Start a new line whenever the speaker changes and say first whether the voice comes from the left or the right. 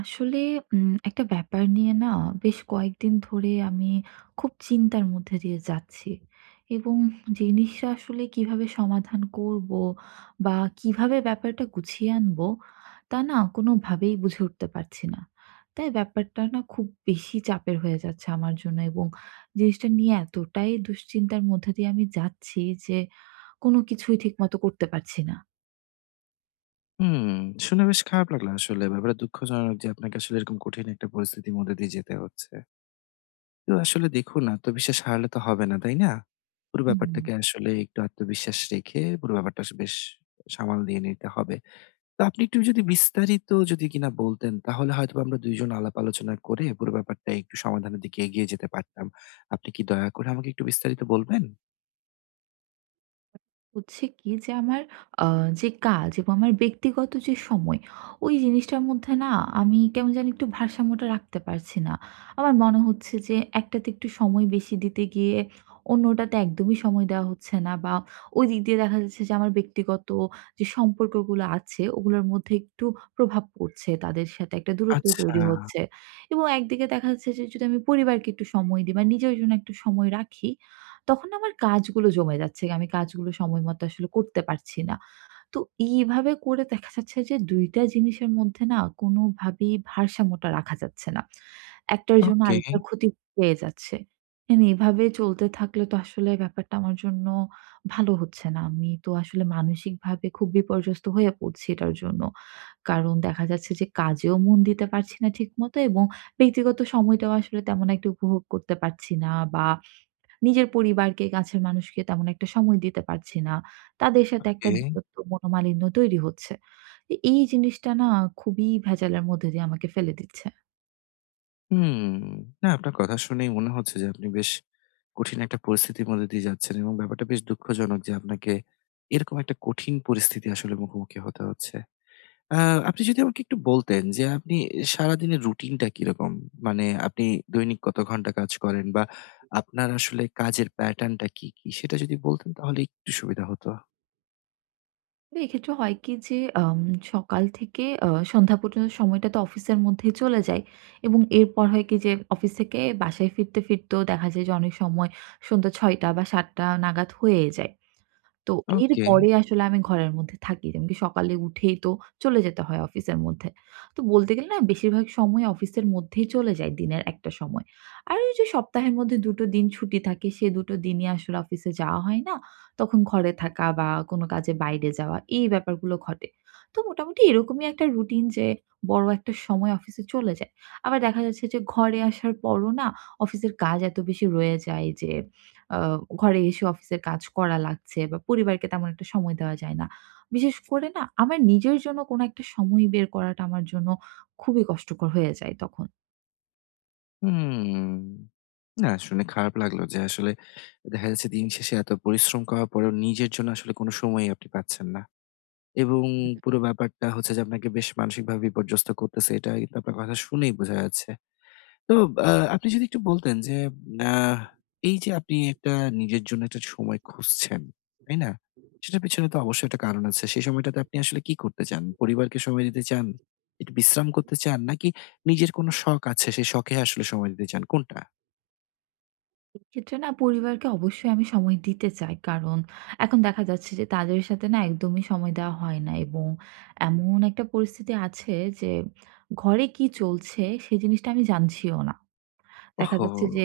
right: আসলে একটা ব্যাপার নিয়ে না বেশ কয়েকদিন ধরে আমি খুব চিন্তার মধ্যে দিয়ে যাচ্ছি এবং জিনিসটা আসলে কিভাবে সমাধান করব বা কিভাবে ব্যাপারটা গুছিয়ে আনবো, তা না কোনোভাবেই বুঝে উঠতে পারছি না। তাই ব্যাপারটা না খুব বেশি চাপের হয়ে যাচ্ছে আমার জন্য, এবং জিনিসটা নিয়ে এতটাই দুশ্চিন্তার মধ্যে দিয়ে আমি যাচ্ছি যে কোনো কিছুই ঠিকমতো করতে পারছি না।
left: হুম, শুনে বেশ খারাপ লাগলো আসলে। ব্যাপারটা দুঃখজনক যে আপনাকে আসলে এরকম কঠিন একটা পরিস্থিতির মধ্যে দিয়ে যেতে হচ্ছে। তো আসলে দেখুন আত্মবিশ্বাস হারালে তো হবে না, তাই না? পুরো
right: হুম।
left: ব্যাপারটাকে আসলে একটু আত্মবিশ্বাস রেখে পুরো ব্যাপারটা বেশ সামাল দিয়ে নিতে হবে। তো আপনি একটু যদি বিস্তারিত যদি কিনা বলতেন তাহলে হয়তোবা আমরা ২ জন আলাপ আলোচনা করে পুরো ব্যাপারটা একটু সমাধানের দিকে এগিয়ে যেতে পারতাম। আপনি কি দয়া করে আমাকে একটু বিস্তারিত বলবেন?
right: হচ্ছে কি যে আমার আ যে কাজ এবং আমার ব্যক্তিগত যে সময়, ওই জিনিসটার মধ্যে না আমি কেমন জানি একটু ভারসাম্যটা রাখতে পারছি না। আমার মনে হচ্ছে যে একটাতে একটু সময় বেশি দিতে গিয়ে অন্যটাতে একদমই সময় দেওয়া হচ্ছে না, বা ওই দিক দিয়ে দেখা যাচ্ছে যে আমার ব্যক্তিগত যে সম্পর্কগুলো আছে ওগুলোর মধ্যে একটু প্রভাব পড়ছে। তাদের সাথে একটা দূরত্ব
left: আচ্ছা,
right: তৈরি হচ্ছে, এবং একদিকে দেখা যাচ্ছে যে যদি আমি পরিবারকে একটু সময় দিই বা নিজের জন্য একটু সময় রাখি, তখন আমার কাজগুলো জমে যাচ্ছে। আমি কাজগুলো সময় মতো আসলে করতে পারছি না। তো এইভাবে করে দেখা যাচ্ছে যে ২ টা জিনিসের মধ্যে না কোনোভাবেই ভারসাম্যটা রাখা যাচ্ছে না। একটার জন্য
left: ওকে,
right: আরেকটার ক্ষতি হয়ে যাচ্ছে। এভাবে চলতে থাকলে তো আসলে ব্যাপারটা আমার জন্য ভালো হচ্ছে না। আমি তো আসলে মানসিকভাবে খুব বিপর্যস্ত হয়ে পড়ছি এটার জন্য। কারণ দেখা যাচ্ছে যে কাজেও মন দিতে পারছি না ঠিকমতো, এবং ব্যক্তিগত সময়টাও আসলে তেমন একটা উপভোগ করতে পারছি না, বা নিজের পরিবারকে, কাছের মানুষকে তেমন একটা সময় দিতে পারছি না। তাদের সাথে একটা
left: ওকে।
right: দূরত্ব, মনোমালিন্য তৈরি হচ্ছে। তো এই জিনিসটা না খুবই ভেজালের মধ্যে দিয়ে আমাকে ফেলে দিচ্ছে।
left: হুম। না আপনার কথা শুনেই মনে হচ্ছে যে আপনি বেশ কঠিন একটা পরিস্থিতির মধ্যে দিয়ে যাচ্ছেন এবং ব্যাপারটা বেশ দুঃখজনক যে আপনাকে এরকম একটা কঠিন পরিস্থিতি আসলে মুখোমুখি হতে হচ্ছে। আ আপনি যদি আমাকে একটু বলতেন যে আপনি সারাদিনের রুটিনটা কিরকম? মানে আপনি দৈনিক কত ঘন্টা কাজ করেন বা আপনার আসলে কাজের প্যাটার্নটা কি, কি? সেটা যদি বলতেন তাহলে একটু সুবিধা হতো।
right: তো এক্ষেত্রে হয় কি যে সকাল থেকে সন্ধ্যা পর্যন্ত সময়টা তো অফিসের মধ্যেই চলে যায়, এবং এরপর হয় কি যে অফিস থেকে বাসায় ফিরতেও দেখা যায় যে অনেক সময় সন্ধ্যা ৬ঃ০০ বা ৭ঃ০০ নাগাদ হয়ে যায়। তো
left: ওকে।
right: এরপরে আসলে আমি ঘরের মধ্যে থাকি। যেমন কি সকালে উঠেই তো চলে যেতে হয় অফিসের মধ্যে। তো বলতে গেলে না বেশিরভাগ সময় অফিসের মধ্যেই চলে যায় দিনের একটা সময়। আর ওই যে সপ্তাহের মধ্যে ২ টো দিন ছুটি থাকে, সে ২ টো দিনই আসলে অফিসে যাওয়া হয় না। তখন ঘরে থাকা বা কোনো কাজে বাইরে যাওয়া এই ব্যাপারগুলো ঘটে। তো মোটামুটি এরকমই একটা রুটিন যে বড় একটা সময় অফিসে চলে যায়। আবার দেখা যাচ্ছে যে ঘরে আসার পরও না অফিসের কাজ এত বেশি রয়ে যায় যে আ ঘরে এসে অফিসের কাজ করা লাগছে, বা পরিবারকে তেমন একটা সময় দেওয়া যায় না। বিশেষ করে না আমার নিজের জন্য কোনো একটা সময় বের করাটা আমার জন্য খুবই কষ্টকর হয়ে যায় তখন।
left: হুম। না শুনে খারাপ লাগলো যে আসলে দেখা যাচ্ছে দিন শেষে এত পরিশ্রম করার পরেও নিজের জন্য আসলে কোনো সময়ই আপনি পাচ্ছেন না। এবং
right: হুম।
left: পুরো ব্যাপারটা হচ্ছে যে আপনাকে বেশ মানসিকভাবে বিপর্যস্ত করতেছে। এটা কিন্তু আপনার কথা শুনেই বোঝা যাচ্ছে। তো আ আপনি যদি একটু বলতেন যে আ এই যে আপনি একটা নিজের জন্য একটা সময় খুঁজছেন, তাই না? সেটার পেছনে তো অবশ্যই একটা কারণ আছে। সেই সময়টাতে আপনি আসলে কি করতে চান? পরিবারকে সময় দিতে চান? একটু বিশ্রাম করতে চান? নাকি নিজের কোনো শখ আছে, সেই শখে আসলে সময় দিতে চান? কোনটা?
right: এক্ষেত্রে না পরিবারকে অবশ্যই আমি সময় দিতে চাই। কারণ এখন দেখা যাচ্ছে যে তাদের সাথে না একদমই সময় দেওয়া হয় না, এবং এমন একটা পরিস্থিতি আছে যে ঘরে কি চলছে সে জিনিসটা আমি জানছিও না। দেখা
left: ওহো!
right: যাচ্ছে যে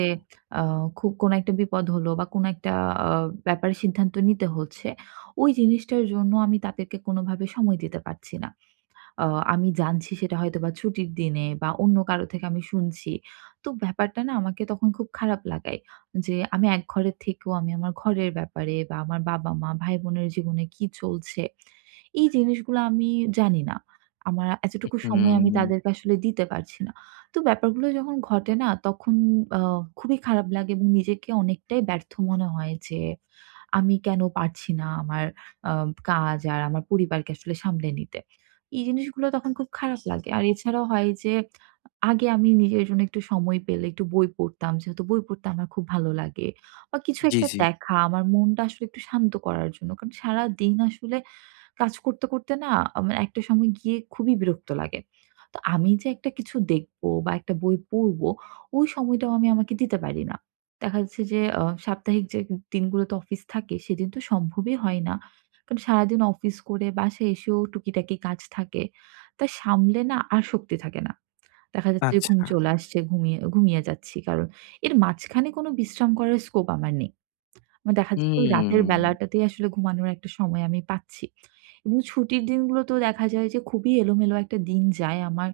right: আ খুব কোনো একটা বিপদ হলো বা কোনো একটা আ ব্যাপারে সিদ্ধান্ত নিতে হচ্ছে। ওই জিনিসটার জন্য আমি তাদেরকে কোনোভাবে সময় দিতে পারছি না। আ আমি জানছি সেটা হয়তোবা ছুটির দিনে বা অন্য কারো থেকে আমি শুনছি। তো ব্যাপারটা না আমাকে তখন খুব খারাপ লাগায় যে আমি এক ঘরের থেকেও আমি আমার ঘরের ব্যাপারে বা আমার বাবা-মা, ভাই-বোনের জীবনে কি চলছে, এই জিনিসগুলো আমি জানি না। আমার এতটুকু সময় আমি
left: হুম,
right: তাদেরকে আসলে দিতে পারছি না। তো ব্যাপারগুলো যখন ঘটে না তখন আ খুবই খারাপ লাগে, এবং নিজেকে অনেকটাই ব্যর্থ মনে হয় যে আমি কেন পারছি না আমার আ কাজ আর আমার পরিবারকে আসলে সামলে নিতে। এই জিনিসগুলো তখন খুব খারাপ লাগে। আর এছাড়াও হয় যে আগে আমি নিজের জন্য একটু সময় পেলে একটু বই পড়তাম। যেহেতু বই পড়তে আমার খুব ভালো লাগে। বা কিছু
left: জি,
right: একটা
left: জি।
right: দেখা আমার মনটা আসলে একটু শান্ত করার জন্য। কারণ সারাদিন আসলে কাজ করতে, করতে না আমার একটা সময় গিয়ে খুবই বিরক্ত লাগে। তো আমি যে একটা কিছু দেখবো বা একটা বই পড়বো, ওই সময়টাও আমি আমাকে দিতে পারি না। দেখা যাচ্ছে যে সাপ্তাহিক যে দিনগুলোতে অফিস থাকে সেদিন তো সম্ভবই হয় না। কারণ সারাদিন অফিস করে বাসায় এসেও টুকিটাকি কাজ থাকে। তা সামলে না আর শক্তি থাকে না। দেখা যাচ্ছে যে
left: আচ্ছা।
right: ঘুম চলে আসছে, ঘুমিয়ে ঘুমিয়ে যাচ্ছি। কারণ এর মাঝখানে কোনো বিশ্রাম করার স্কোপ আমার নেই। আমার দেখা যাচ্ছে ওই রাতের
left: হুম,
right: বেলাটাতেই আসলে ঘুমানোর একটা সময় আমি পাচ্ছি। এবং ছুটির দিনগুলোতেও দেখা যায় যে খুবই এলোমেলো একটা দিন যায় আমার।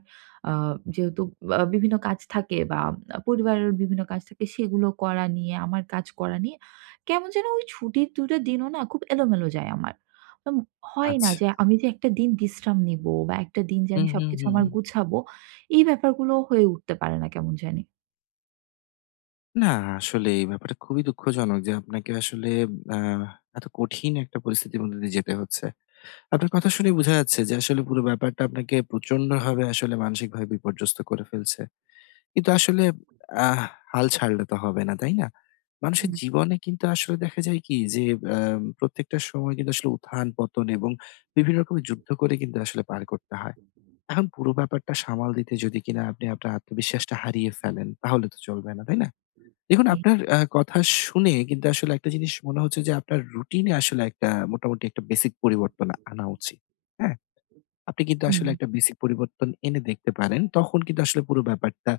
right: আ যেহেতু বিভিন্ন কাজ থাকে বা পরিবারের বিভিন্ন কাজ থাকে সেগুলো করা নিয়ে, আমার কাজ করা নিয়ে কেমন যেন ওই ছুটির ২ টা দিনও না খুব এলোমেলো যায় আমার। উম হয় না
left: আচ্ছা।
right: যে আমি যে একটা দিন বিশ্রাম নিবো বা একটা দিন যে
left: হুম,
right: আমি
left: হুম,
right: সবকিছু
left: হুম।
right: আমার গুছাবো, এই ব্যাপারগুলো হয়ে উঠতে পারে না কেমন জানি।
left: না আসলেই ব্যাপারটা খুবই দুঃখজনক যে আপনাকে আসলে আ এত কঠিন একটা পরিস্থিতির মধ্যে দিয়ে যেতে হচ্ছে। আপনার কথা শুনে বোঝা যাচ্ছে যে আসলে পুরো ব্যাপারটা আপনাকে প্রচন্ডভাবে আসলে মানসিকভাবে বিপর্যস্ত করে ফেলছে। কিন্তু আসলে আহ হাল ছাড়লে তো হবে না, তাই না? মানুষের
right: হুম,
left: জীবনে কিন্তু আসলে দেখা যায় কি যে প্রত্যেকটা সময় কিন্তু আসলে উত্থান-পতন এবং বিভিন্ন রকমের যুদ্ধ করে কিন্তু আসলে পার করতে হয়। এখন পুরো ব্যাপারটা সামাল দিতে যদি কিনা আপনি আপনার আত্মবিশ্বাসটা হারিয়ে ফেলেন তাহলে তো চলবে না, তাই না? দেখুন
right: জি,
left: আপনার কথা শুনে কিন্তু আসলে একটা জিনিস মনে হচ্ছে যে আপনার রুটিন এ আসলে একটা মোটামুটি একটা বেসিক পরিবর্তন আনা উচিত। হ্যাঁ? আপনি কিন্তু আসলে
right: হুম।
left: একটা বেসিক পরিবর্তন এনে দেখতে পারেন। তখন কিন্তু আসলে পুরো ব্যাপারটা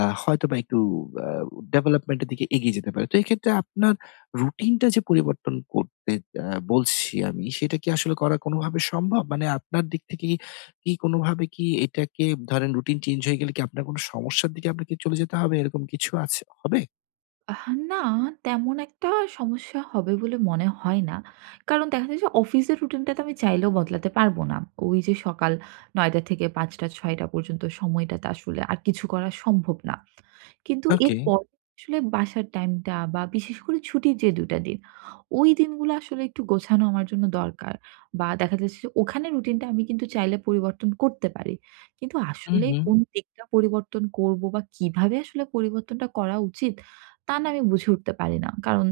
left: হয়তোবা একটু আ ডেভেলপমেন্ট এর দিকে এগিয়ে যেতে পারে। তো এক্ষেত্রে আপনার রুটিনটা যে পরিবর্তন করতে আ বলছি আমি, সেটা কি আসলে করা কোনোভাবে সম্ভব? মানে আপনার দিক থেকে কি, কি কোনোভাবে কি এটাকে ধরেন রুটিন চেঞ্জ হয়ে গেলে কি আপনার কোনো সমস্যার দিকে আপনাকে চলে যেতে হবে? এরকম কিছু আছে হবে?
right: আহ না, তেমন একটা সমস্যা হবে বলে মনে হয় না। কারণ দেখা যায় যে অফিসের রুটিনটা তো আমি চাইলেও বদলাতে পারব না। ওই যে সকাল ৯ঃ০০ থেকে ৫ঃ০০-৬ঃ০০ পর্যন্ত সময়টাতে আসলে আর কিছু করা সম্ভব না। কিন্তু
left: ওকে।
right: এরপরে আসলে বাসার টাইমটা বা বিশেষ করে ছুটির যে ২ টা দিন, ওই দিনগুলো আসলে একটু গোছানো আমার জন্য দরকার। বা দেখা যাচ্ছে যে ওখানে রুটিনটা আমি কিন্তু চাইলে পরিবর্তন করতে পারি। কিন্তু
left: হুম,
right: আসলে
left: হুম।
right: কোন দিকটা পরিবর্তন করব বা কিভাবে আসলে পরিবর্তনটা করা উচিত, তা না আমি বুঝে উঠতে পারি না। কারণ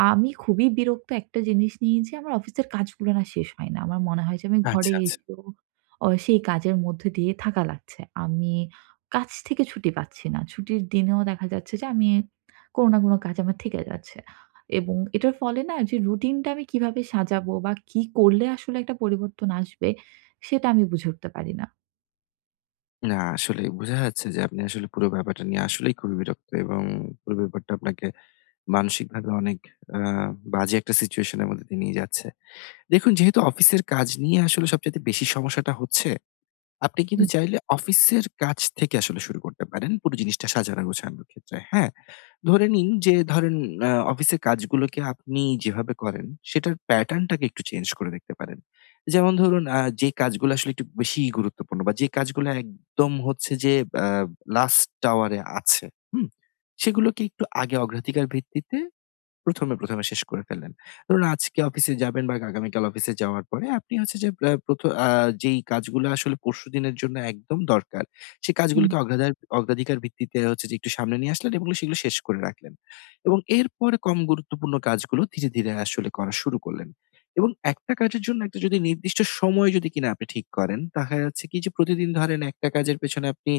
right: আমি খুবই বিরক্ত একটা জিনিস নিয়ে যে আমার অফিসের কাজগুলো না শেষ হয় না। আমার মনে হয় যে আমি
left: আচ্ছা,
right: ঘরে
left: আচ্ছা।
right: এসেও সেই কাজের মধ্যে দিয়ে থাকা লাগছে। আমি কাজ থেকে ছুটি পাচ্ছি না। ছুটির দিনেও দেখা যাচ্ছে যে আমি কোনো না কোনো কাজ আমার থেকে যাচ্ছে। এবং এটার ফলে না যে রুটিনটা আমি কিভাবে সাজাবো বা কি করলে আসলে একটা পরিবর্তন আসবে, সেটা আমি বুঝে উঠতে পারি না।
left: না আসলে বোঝা যাচ্ছে যে আপনি আসলে পুরো ব্যাপারটা নিয়ে আসলেই খুবই বিরক্ত এবং পুরো ব্যাপারটা আপনাকে মানসিকভাবে অনেক আ বাজে একটা সিচুয়েশন এর মধ্যে দিয়ে নিয়ে যাচ্ছে। দেখুন যেহেতু অফিসের কাজ নিয়ে আসলে সবচাইতে বেশি সমস্যাটা হচ্ছে, আপনি কিন্তু
right: হুম,
left: চাইলে অফিসের কাজ থেকে আসলে শুরু করতে পারেন পুরো জিনিসটা সাজানো গোছানোর ক্ষেত্রে। হ্যাঁ? ধরে নিন যে ধরেন অফিসের কাজগুলোকে আপনি যেভাবে করেন সেটার প্যাটার্নটাকে একটু চেঞ্জ করে দেখতে পারেন। যেমন ধরুন যে কাজগুলো আসলে একটু বেশিই গুরুত্বপূর্ণ বা যে কাজগুলো একদম হচ্ছে যে আ লাস্ট টাওয়ারে আছে, হুম? সেগুলোকে একটু আগে অগ্রাধিকার ভিত্তিতে প্রথমে শেষ করে ফেললেন। ধরুন আজকে অফিসে যাবেন বা আগামীকাল অফিসে যাওয়ার পরে আপনি হচ্ছে যে আ প্রথ আ যেই কাজগুলো আসলে পরশুদিনের জন্য একদম দরকার, সেই
right: হুম।
left: কাজগুলোকে অগ্রাধিকার ভিত্তিতে হচ্ছে যে একটু সামনে নিয়ে আসলেন এবং সেগুলো শেষ করে রাখলেন। এবং এরপরে কম গুরুত্বপূর্ণ কাজগুলো ধীরে, ধীরে আসলে করা শুরু করলেন। এবং একটা কাজের জন্য একটা যদি নির্দিষ্ট সময় যদি কিনা আপনি ঠিক করেন, দেখা যাচ্ছে কি যে প্রতিদিন ধরেন একটা কাজের পেছনে আপনি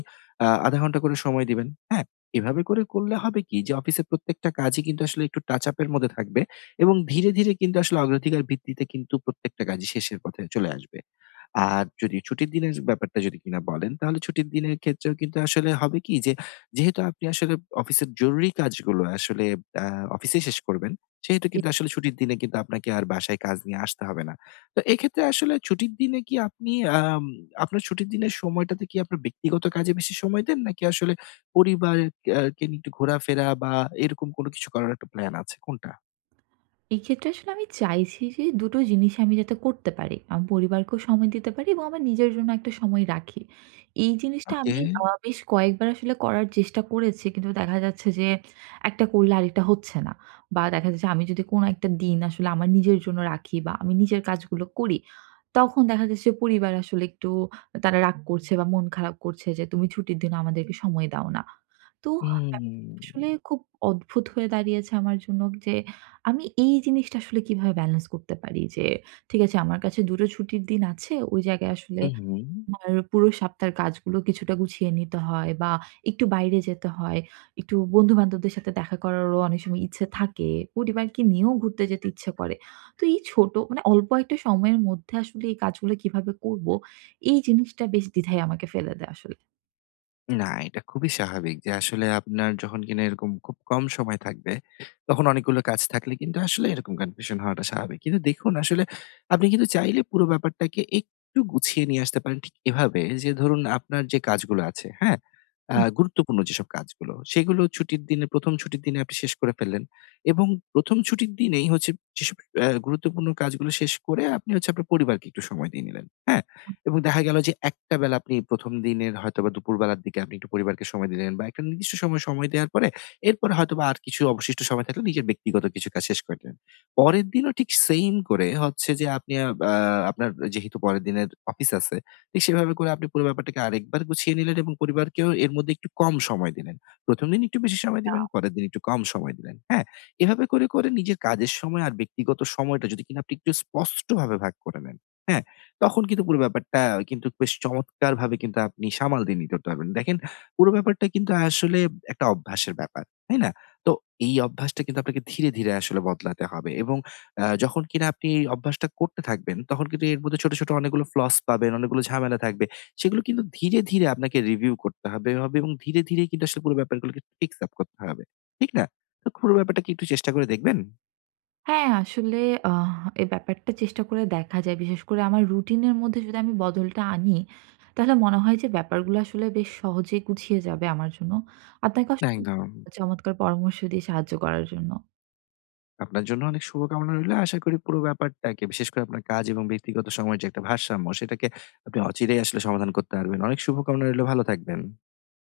left: ০.৫ ঘন্টা করে সময় দিবেন। হ্যাঁ? এভাবে করে করলে হবে কি যে অফিসের প্রত্যেকটা কাজই কিন্তু আসলে একটু টাচ আপ এর মধ্যে থাকবে এবং ধীরে, ধীরে কিন্তু আসলে অগ্রাধিকার ভিত্তিতে কিন্তু প্রত্যেকটা কাজই শেষের পথে চলে আসবে। আর যদি ছুটির দিনের ব্যাপারটা যদি কিনা বলেন, তাহলে ছুটির দিনের ক্ষেত্রেও কিন্তু আসলে হবে কি যে, যেহেতু আপনি আসলে অফিসের জরুরি কাজগুলো আসলে আ অফিসেই শেষ করবেন, সেহেতু কিন্তু আসলে ছুটির দিনে কিন্তু আপনাকে আর বাসায় কাজ নিয়ে আসতে হবে না। তো এক্ষেত্রে আসলে ছুটির দিনে কি আপনি আম আপনার ছুটির দিনের সময়টাতে কি আপনার ব্যক্তিগত কাজে বেশি সময় দেন? নাকি আসলে পরিবারের কে নিয়ে একটু ঘোরাফেরা বা এরকম কোনো কিছু করার একটা প্ল্যান আছে। কোনটা?
right: এক্ষেত্রে আসলে আমি চাইছি যে দুটো জিনিস আমি যাতে করতে পারি। আমার পরিবারকেও সময় দিতে পারি এবং আমার নিজের জন্য একটা সময় রাখি। এই জিনিসটা
left: ওকে।
right: আমি বেশ কয়েকবার আসলে করার চেষ্টা করেছি। কিন্তু দেখা যাচ্ছে যে একটা করলে আরেকটা হচ্ছে না। বা দেখা যাচ্ছে আমি যদি কোনো একটা দিন আসলে আমার নিজের জন্য রাখি বা আমি নিজের কাজগুলো করি, তখন দেখা যাচ্ছে পরিবার আসলে একটু তারা রাগ করছে বা মন খারাপ করছে যে, "তুমি ছুটির দিনও আমাদেরকে সময় দাও না।" তো
left: হুম,
right: ব্যাপারটা
left: হুম।
right: আসলে খুব অদ্ভুত হয়ে দাঁড়িয়েছে আমার জন্য যে আমি এই জিনিসটা আসলে কিভাবে ব্যালেন্স করতে পারি, যে ঠিক আছে আমার কাছে ২ টো ছুটির দিন আছে। ওই জায়গায় আসলে
left: হুম।
right: আমার পুরো সপ্তাহের কাজগুলো কিছুটা গুছিয়ে নিতে হয় বা একটু বাইরে যেতে হয়। একটু বন্ধু-বান্ধবদের সাথে দেখা করারও অনেক সময় ইচ্ছে থাকে। পরিবারকে নিয়েও ঘুরতে যেতে ইচ্ছে করে। তো এই ছোট মানে অল্প একটা সময়ের মধ্যে আসলে এই কাজগুলো কিভাবে করব, এই জিনিসটা বেশ দ্বিধায় আমাকে ফেলে দেয় আসলে।
left: না, এটা খুবই স্বাভাবিক যে আসলে আপনার যখন কিনা এরকম খুব কম সময় থাকবে, তখন অনেকগুলো কাজ থাকলে কিন্তু আসলে এরকম কনফিউশন হওয়াটা স্বাভাবিক। কিন্তু দেখুন আসলে আপনি কিন্তু চাইলে পুরো ব্যাপারটাকে একটু গুছিয়ে নিয়ে আসতে পারেন ঠিক এভাবে যে ধরুন আপনার যে কাজগুলো আছে, হ্যাঁ? গুরুত্বপূর্ণ যেসব কাজগুলো, সেগুলো ছুটির দিনে ১ম ছুটির দিনে আপনি শেষ করে ফেললেন এবং ১ম ছুটির দিনেই হচ্ছে যেসব গুরুত্বপূর্ণ কাজগুলো শেষ করে আপনি হচ্ছে আপনার পরিবারকে একটু সময় দিয়ে নিলেন, হ্যাঁ? এবং দেখা গেল যে একটা বেলা আপনি ১ম দিনের হয়তোবা দুপুরবেলার দিকে আপনি একটু পরিবারকে সময় দিলেন বা একটা নির্দিষ্ট সময় দেওয়ার পরে এরপরে হয়তোবা আর কিছু অবশিষ্ট সময় থাকলে নিজের ব্যক্তিগত কিছু কাজ শেষ করে দিলেন। পরের দিনও ঠিক সেইম করে হচ্ছে যে আপনি আ আ আপনার যেহেতু পরের দিনের অফিস আছে, ঠিক সেভাবে করে আপনি পুরো ব্যাপারটাকে আরেকবার গুছিয়ে নিলেন এবং পরিবারকেও এর মধ্যে একটু কম সময় দিলেন। ১ম দিন একটু বেশি সময় দিবেন, পরের দিন একটু কম সময় দিলেন। হ্যাঁ? এভাবে করে, করে নিজের কাজের সময় আর ব্যক্তিগত সময়টা যদি কিনা আপনি একটু স্পষ্টভাবে ভাগ করে নেন। হ্যাঁ? তখন কিন্তু পুরো ব্যাপারটা কিন্তু বেশ চমৎকারভাবে কিন্তু আপনি সামাল দিয়ে নিতে পারবেন। দেখেন পুরো ব্যাপারটা কিন্তু আসলে একটা অভ্যাসের ব্যাপার। তাই না? তো এই অভ্যাসটা কিন্তু আপনাকে ধীরে, ধীরে আসলে বদলাতে হবে এবং যখন কিনা আপনি এই অভ্যাসটা করতে থাকবেন তখন কিন্তু এর মধ্যে ছোট, ছোট অনেকগুলো ফ্লস পাবেন, অনেকগুলো ঝামেলা থাকবে। সেগুলো কিন্তু ধীরে, ধীরে আপনাকে রিভিউ করতে হবে হবে এবং ধীরে, ধীরে কিন্তু আসলে পুরো ব্যাপারগুলোকে ফিক্স আপ করতে হবে। ঠিক না? তো পুরো ব্যাপারটা কি একটু চেষ্টা করে দেখবেন?
right: হ্যাঁ, আসলে আহ এই ব্যাপারটা চেষ্টা করে দেখা যায়। বিশেষ করে আমার রুটিনের মধ্যে যদি আমি বদলটা আনি, তাহলে মনে হয় যে ব্যাপারগুলো আসলে বেশ সহজেই গুছিয়ে যাবে আমার জন্য। আপনাকে
left: না
right: অসংখ্য
left: একদম।
right: ধন্যবাদ চমৎকার পরামর্শ দিয়ে সাহায্য করার জন্য।
left: আপনার জন্য অনেক শুভকামনা রইলো। আশা করি পুরো ব্যাপারটাকে বিশেষ করে আপনার কাজ এবং ব্যক্তিগত সময়ের যে একটা ভারসাম্য, সেটাকে আপনি অচিরেই আসলে সমাধান করতে পারবেন। অনেক শুভকামনা রইলো। ভালো থাকবেন।